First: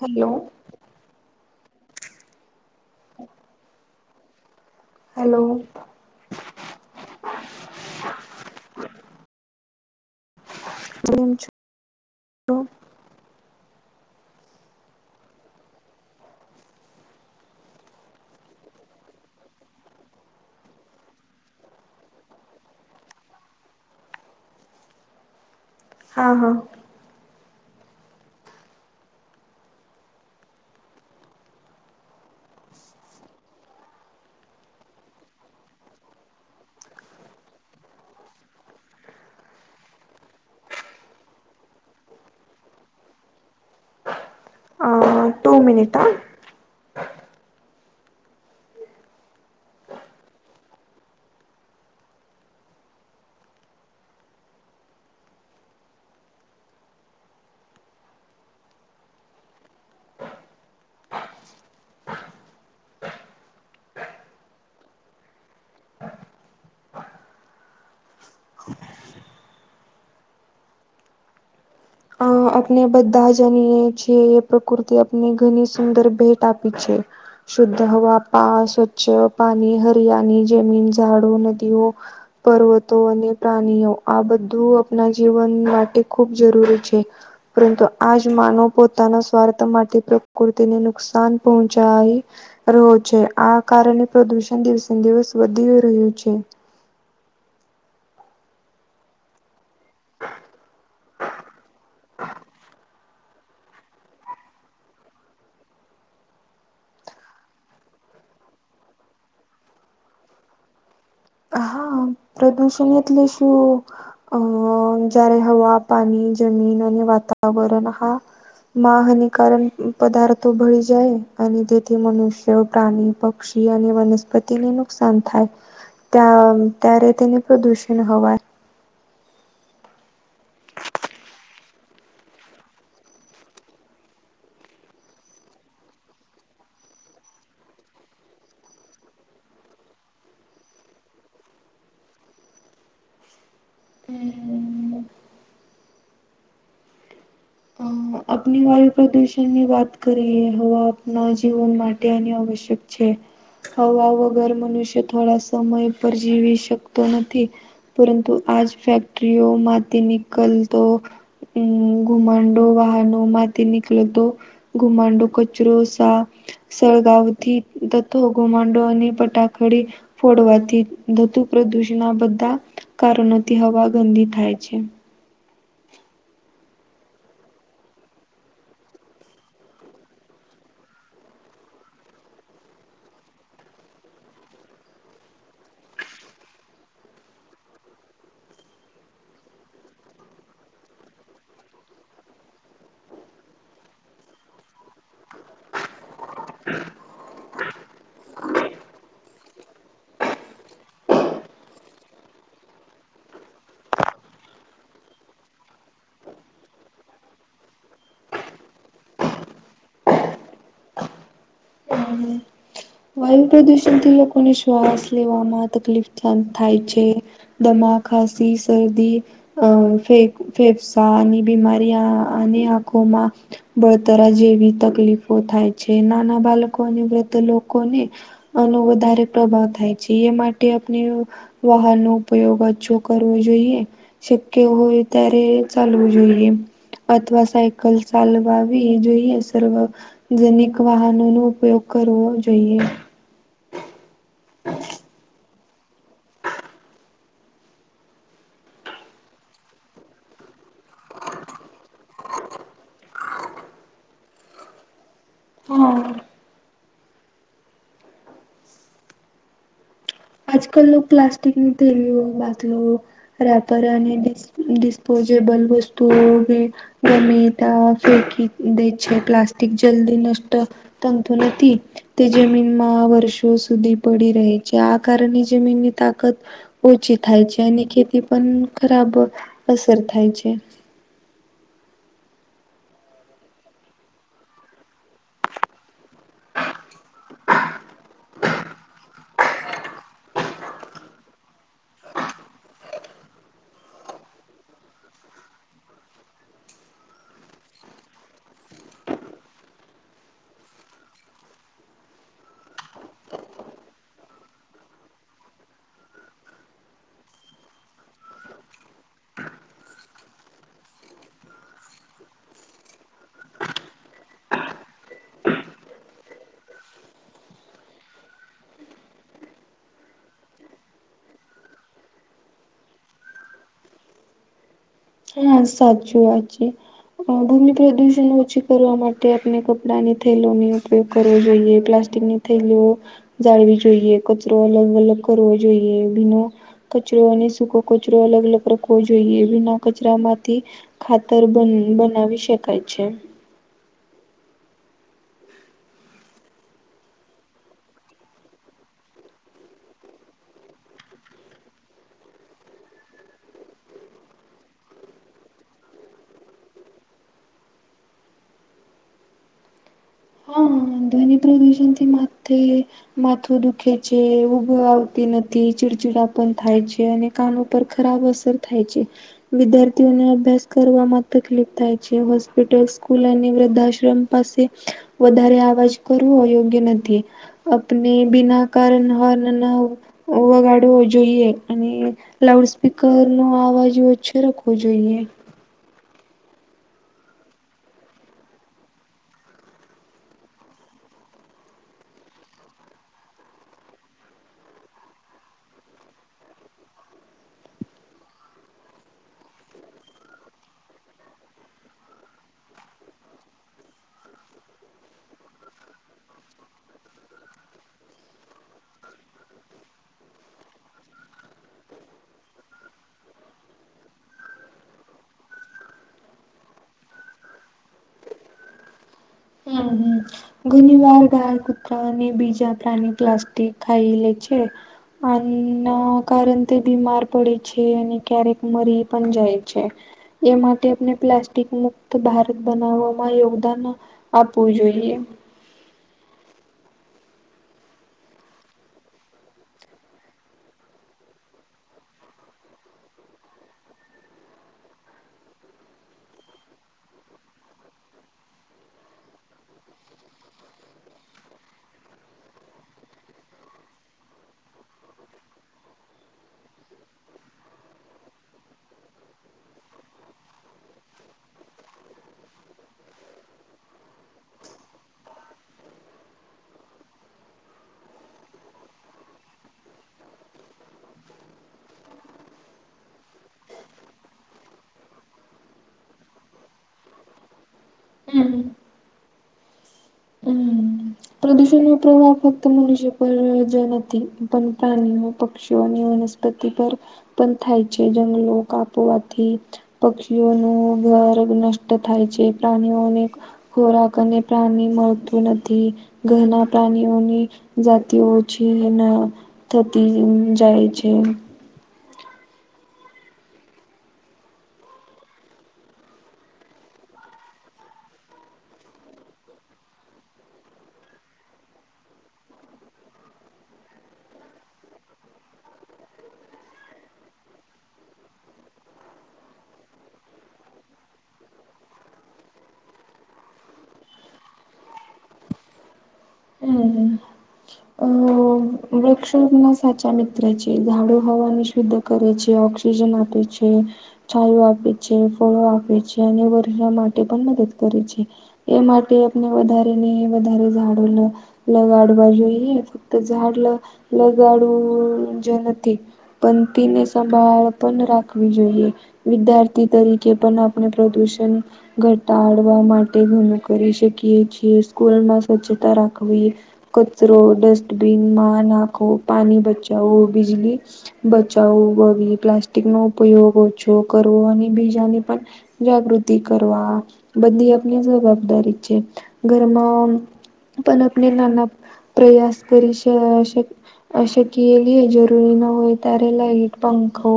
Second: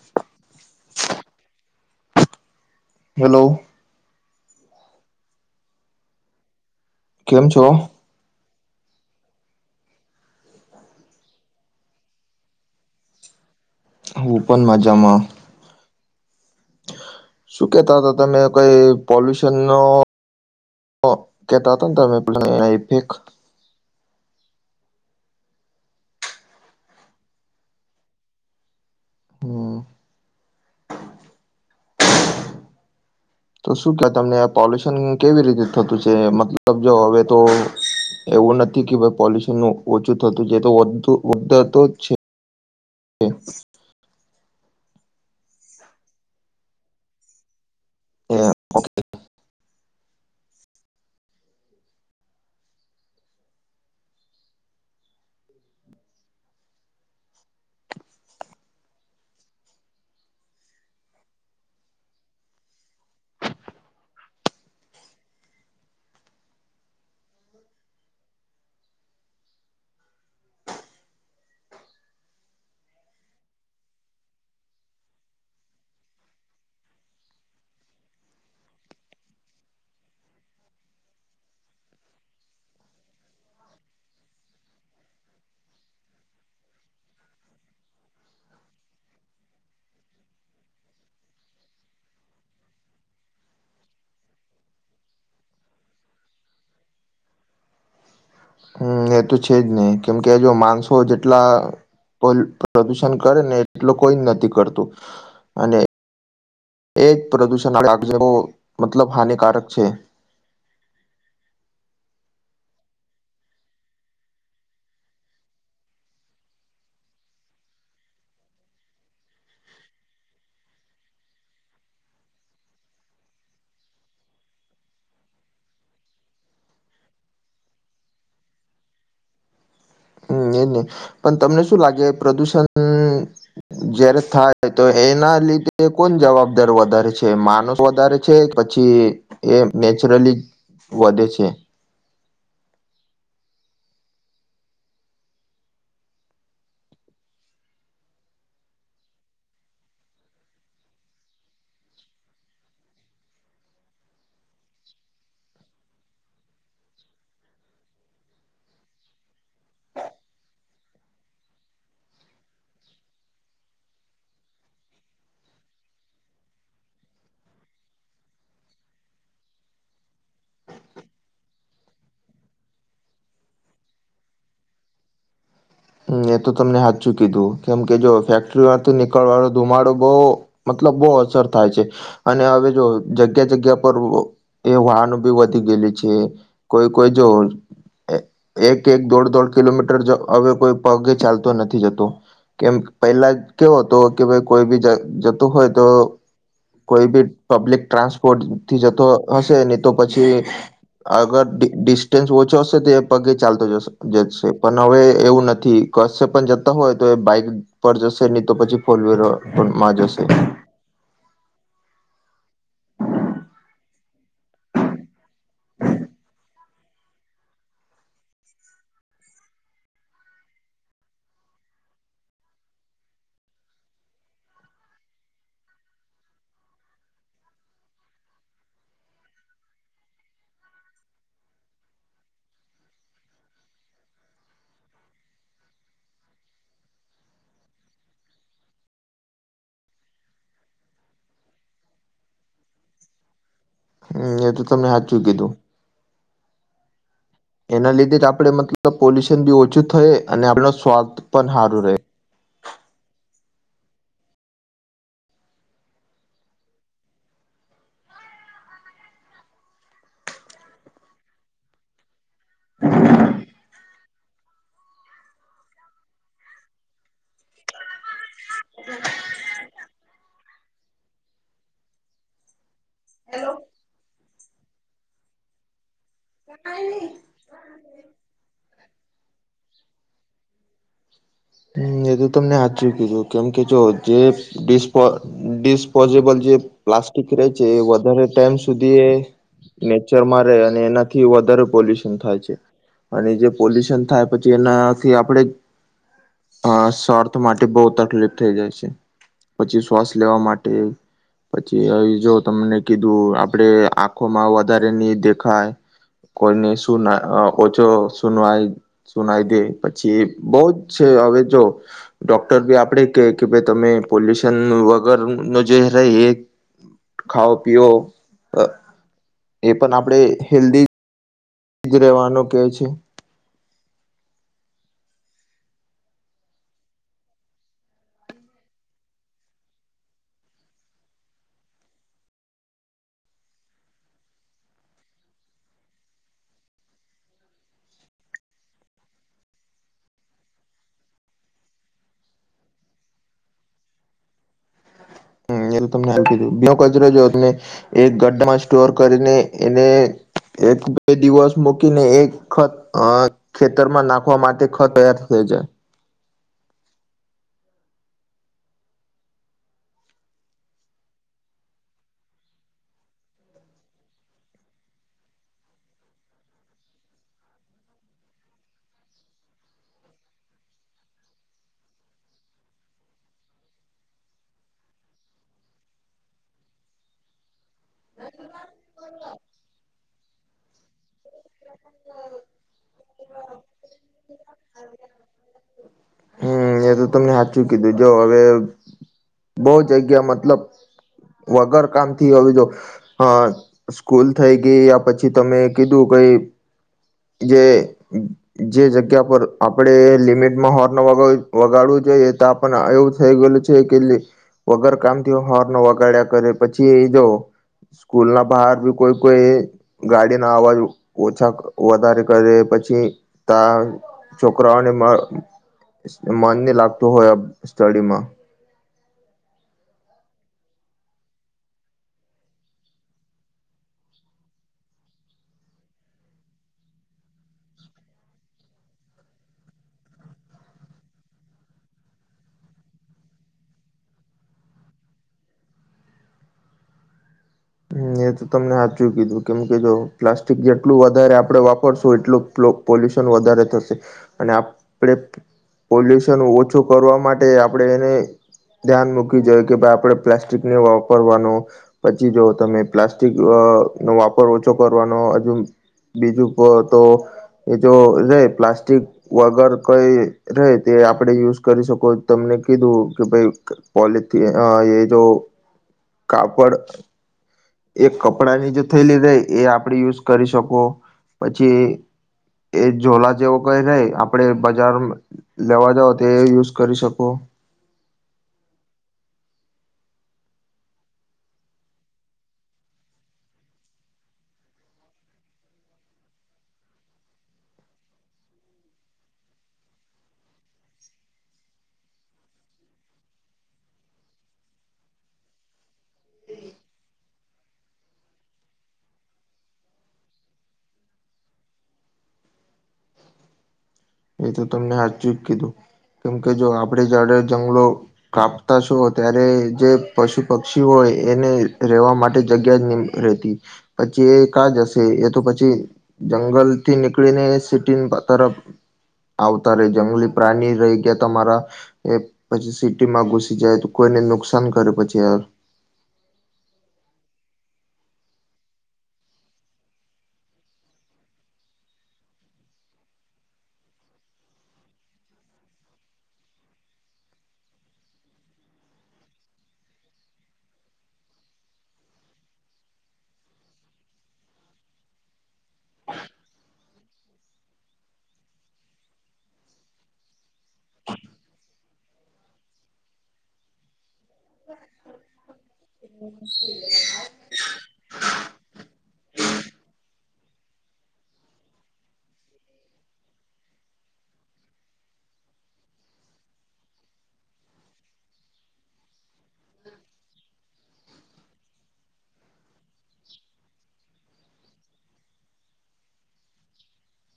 Hello. Hello. Hello. કેમ છો? કેમ છો? હું પણ મજામાં. શું કેતા હતા તમે કઈ પોલ્યુશન નો કે [inaudible] હા હા. હમ. તો શું કવાય તમને પોલ્યુશન કેવી રીતે થતું છે? મતલબ જો હવે તો એવું નથી કે ભાઈ પોલ્યુશન નું ઓછું થતું જે તો વધતું જ છે. [inaudible] હા ટુ મિનિટા હા. હા ઓકે. અ આપણે બધા જનીએ છે એ પ્રકૃતિ આપને ઘણી સુંદર ભેટ આપી છે. શુદ્ધ હવા, પા સ્વચ્છ પાણી, હરિયાણી જમીન, ઝાડો, નદીઓ પર્વતો અને પ્રાણીઓ આ બધું આપણા જીવન માટે ખૂબ જરૂરી છે. પરંતુ આ જ માનોવ પોતાના સ્વાર્થ માટે પ્રકૃતિને નુકસાન પહોંચાય રહો છે. આ કારણે પ્રદુષણ દિવસે દિવસ વધી રહ્યું છે. હમ એ તો છે જ નહી કેમ કે જો માણસો જેટલા પ્રદુષણ કરે ને એટલું કોઈ જ નથી કરતું અને એ જ પ્રદુષણો [unintelligible] મતલબ હાનિકારક છે. હા પ્રદૂષણ એટલે શું? અ જ્યારે હવા, પાણી, જમીન અને વાતાવરણ હા માહની કારણ પદાર્થો ભળ જાય અને તેથી મનુષ્ય પ્રાણી પક્ષી અને વનસ્પતિને નુકસાન થાય. ત્યા ત્યારે તેને પ્રદુષણ હવા એ હમ નહી પણ તમને શું લાગે પ્રદૂષણ [unintelligible] જયારે થાય તો એના લીધે કોણ જવાબદાર વધારે છે માણસ વધારે છે પછી એ નેચરલી વધે છે. હમ. આપણી વાયુ પ્રદુષણ ની વાત કરીએ હવા આપના જીવન માટે આની આવશ્યક છે. હવા વગર મનુષ્ય થોડા સમય પર જીવી શકતો નથી. પરંતુ આજ ફેક્ટરીઓ માંથી નનીકલતો હમ્મ ઘુમાડો વાહનો ગઉ માથી નિકલતો ઘુમાંડો કચરો સા સળગાવથી તત્વો ઘોમાંડો અને પટાખડી ફોડવાથી ધતુ પ્રદૂષણ ના બધા કારણોથી હવા ગંદી થાય છે હ એ તો તમને હાચું કીધું કેમ કે જો ફેક્ટરી વાથી નીકળવાો ધુમાડો બો મતલબ બહુ અસર થાય છે અને હવે જો જગ્યા જગ્યા પર એ વાહનો બી વધી ગયેલી છે કોઈ કોઈ જોવ એક એક દોઢ દોઢ કિલોમીટર હવે કોઈ પગે ચાલતો નથી જતો. કેમ પહેલા કેવો હતો કે ભાઈ કોઈ બી જતું હોય તો કોઈ બી પબ્લિક ટ્રાન્સપોર્ટ થી જતો હશે નહી તો પછી અગર ડિસ્ટન્સ ઓછો હશે તો એ પગે ચાલતો જશે પણ હવે એવું નથી કસે પણ જતા હોય તો એ બાઈક પર જશે નહી તો પછી ફોર વ્હીલર પણ માં જશે હમ્મ હમ્મ વાયુ પ્રદૂષણથી લોકોને શ્વાસ લેવામાં તકલીફ થાય થાય છે. દમા ખાંસી સરદી અ ફે ફેફસાની બીમારીયા આંખોમાં બળતરા જેવી તકલીફો થાય છે નાના બાળકો અને વૃદ્ધ લોકોને આનો વધારે પ્રભાવ થાય છે એ માટે આપણે વાહન નો ઉપયોગ ઓછો કરવો જોઈએ. શક્ય હોય ત્યારે ચાલવું જોઈએ. અથવા સાયકલ ચાલવાવી જોઈએ સર્વ જનીક વાહનો નો ઉપયોગ કરવો જોઈએ. હમ્મ એ તો તમે હાચું કીધું. એના લીધે જ આપણે મતલબ પોલ્યુશન બી ઓછું થહે અને આપણ સ્વાસ્થ પણ સારું રહે હમ્મ. આજકલ લોક પ્લાસ્ટિકની થેલી ઓ બાતલો રેપર અને ડીસ ડિસ્પોઝેબલ વસ્તુઓ કે ટમેટા ફેકી દે છે પ્લાસ્ટિક જલ્દી નષ્ટ તમતો નથી તે જમીનમાં વર્ષો સુધી પડી રહે છે. કારની જમીનની તાકત ઓછી થાય છે અને ખેતી પણ ખરાબ અસર થાય છે. હમ એ તો તમને હાચુ કીધું કેમ કે જો જે ડિસ્પો ડિસ્પોઝેબલ જે પ્લાસ્ટિક રહે છે એ વધારે ટાઈમ સુધી એ નેચરમાં રહે અને એનાથી વધારે પોલ્યુશન થાય છે. અને જે પોલ્યુશન થાય પછી એનાથી આપણે અ સ્વાર્થ માટે બહુ તકલીફ થઈ જાય છે પછી શ્વાસ લેવા માટે પછી જો તમને કીધું આપડે આંખોમાં વધારે નહી દેખાય કોઈ ને શું ના ઓછો શું નાય સુનાઈ દે પછી બહુ જ છે હવે જો ડોક્ટર બી આપડે કે કે ભાઈ તમે પોલ્યુશન વગર નુ જે રે એ ખાઓ પીઓ અ એ પણ આપડે હેલ્દી જ રહેવાનું કે છે. હા સાચું વાત છે. ભૂમિ પ્રદુષણ ઓછી કરવા માટે આપણે કપડાની થેલોની ઉપયોગ કરવો જોઈએ પ્લાસ્ટિકની થેલી જાળવી જોઈએ કચરો અલગ અલગ કરવો જોઈએ ભીનો કચરો અને સૂકો કચરો અલગ અલગ રાખવો જોઈએ એ ભીનો કચરા માંથી ખાતર બન બનાવી શકાય છે. હમ્મ એ તો તમને સાચું કીધું ભીનો કચરો જો તમે એક ગ્ડામાં સ્ટોર કરીને એને એક બે દિવસ મૂકીને એકખત ખેતરમાં નાખવા માટે ખાતર તૈયાર થઈ જાય. હા, ધ્વનિ. એવી જન થી માથે. માથું દુખે છે ઊંઘ આવતી નથી ચીડચિડા પણ થાય છે અને કાન ઉપર ખરાબ અસર થાય છે. વિદ્યાર્થીઓને અભ્યાસ કરવામાં તકલીફ થાય છે હોસ્પિટલ સ્કૂલ અને વૃદ્ધાશ્રમ પસી વધારે અવાજ કરવો યોગ્ય નથી. આપને બીના કારન હોર્ન ના વગાડવો જોઈએ અને લાઉડ સ્પીકર નો અવાજ ઓછો રાખવો જોઈએ. મેં તો તમને સાચું કીધું જો, હવે બહુ જગ્યા મતલબ. વગર કામથી હવે જો, હ... સ્કૂલ થઈ ગઈ, આ પછી તમે કીધું. કઈ..... જે જે જગ્યા પર આપડે લિમિટમાં હોર્ન વગાડવો. વગાડવું જોઈએ. તો પણ, એવું થઈ ગયેલું છે. કે, વગર કામથી હોર્ન વગાડ્યા કરે. પછી, એ જોવ.... સ્કૂલ ના બહાર ભી કોઈ કોઈ.... ગાડીના અવાજ ઓછા વધારે કરે. પછી, ત... છોકરાઓને મ... મન નહીં લાગતું હોય. આ સ્ટડીમાં.... હમ હં.... ઘણીવાર ગાય, કુતરા અને બીજા પ્રાણી પ્લાસ્ટિક ખાઈ લે છે. આના કારણથી તે બીમાર પડે છે. અને, ક્યારેક મરી પણ જાય છે. એ માટે આપણે પ્લાસ્ટિક મુક્ત ભારત બનાવવામાં યોગદાન...... આપવું જોઈએ. હા એ તો તમે સાચું કીધું. કેમ કે, પ્લાસ્ટિક જેટલું વધારે આપડે વાપરશું. એટલું, પોલ્યુશન વધારે થશે. અને, આપણે.... પોલ્યુશન ઓછું કરવા માટે, આપણેે એને... ધ્યાન મૂકી જોઈ કે ભાઈ આપડે પ્લાસ્ટિક નહી વાપરવાનો. પછી, જો..... તમે પ્લાસ્ટિક વાપરવા નો ઓછો કરવાનો. હજુ, બીજું તો.... એ જો જાય પ્લાસ્ટિક. વગર કઈ રીતે આપણે યુઝ કરી શકો. તમને કીધું કે, ભાઈ... પોલીથીન એ જો કાપડ. એક કપડાં ની જે થેલી ને એ આપડે યુઝ કરી શકો. પછી, એ ઝોલા જેવો કોઈ રહે, આપડે બજારમાં. લેવા જાવ તો એ યુઝ કરી શકો. હમ. હમ. પ્રદૂષણનો પ્રભાવ ફક્ત મનષ્ય પર જ નથી. પણ, પ્રાણીઓ, પક્ષીઓ, વાન વનસ્પતિ પર પણ થાય છે. જંગલો કાપોવાથી.... પક્ષીઓનું ઘર નષ્ટ થાય છે. પ્રાણીઓને..... ખોરાક અને પાણી મળતું નથી. ઘરના પ્રાણીઓની જાતિ, ઓછી અને...... થતી જાય છે. એ તો તમને સાચું જ કીધું કેમ કે, જો આપણે ઝાડ અને જંગલો.... કાપતા છો. ત્યારે જે પશુ પક્ષી હોય એને રહેેવા માટે જગ્યા જ.... નહી રહેતી, પછી એ ક્યાં જશે? એ તો પછી.... જંગલ થી નીકળીને સિટી તરફ..... આવે ત્યારે જંગલી પ્રાણી રહી ગયા. તમારા, એ પછી સિટી માં ઘુસી જાય તો, કોઈને નુકસાન કરે પછી આ..... હમ હ. હ અ.... વૃક્ષો ના સાચા મિત્ર છે ઝાડુ હવાની શુદ્ધ કરે છે ઓક્સિજન આપે છે છાયો આપે છે ફળો આપે છે અને વર્ષા માટે પણ મદદ કરે છે એ માટે આપને વધારે ને વધારે ઝાડો લગાડવા જોઈએ ફક્ત ઝાડ લગાડ્યું જ નથી. પણ, તેની સંભાળ પણ રાખવી જોઈએ. વિદ્યાર્થી તરીકે પણ આપણે પ્રદુષણ..... ઘટાડવા માટે ઘણું કરી શકીએ છીએ. સ્કૂલમાં સ્વચ્છતા રાખવી. કચરો ડસ્ટબિન મા નાખવો, પાણી બચાવવું, બિજલી.... બચાવું પ્લાસ્ટિક નો ઉપયોગ ઓછો કરવો અને બીજાને પણ જાગૃતિ કરવા બી આપની જવાબદારી છે ઘરમાં પણ આપણે નાના પ્રયાસ કરી શ અ કે એલી જરૂરી ન હોય ત્યારે લઇટ પંખો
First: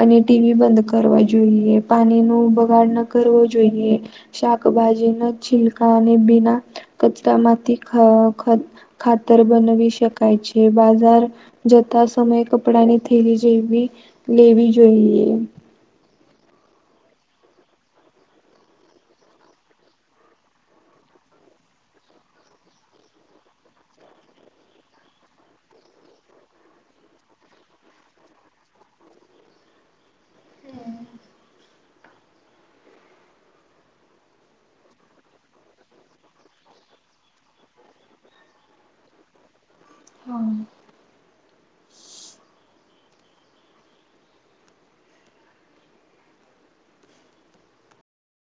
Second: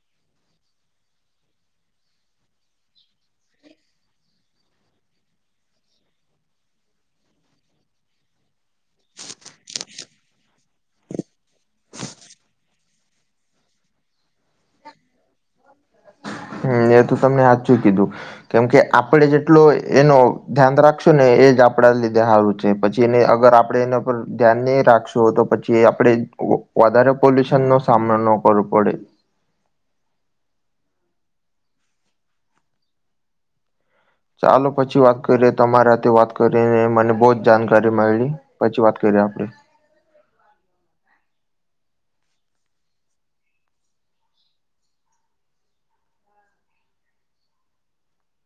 અને ટીવી બંધ કરવા જોઈએ પાણી નો બગાડ ન કરવો જોઈએ શાકભાજીના છિલકા અને બીના કચરા માંથી ખાદ બનવી શકાય છે બાજાર જતા સમયે કપડા ની થેલી જેવી લેવી જોઈએ એ તો તમને હાચું કીધું કેમકે આપડે જેટલો એનો ધ્યાન રાખશો ને એજ આપડા લીધે સારું પછી એને અગર આપડે એના પર ધ્યાન નહી રાખશો તો પછી આપણે વધારે પોલ્યુશન નો સામનો ન કરવો પડે હમ્મ ચાલો પછી વાત કરીએ તમારા વાત કરીએને મને બહ જ જાણકારી મયડી પછી વાત કરીએ આપડે હા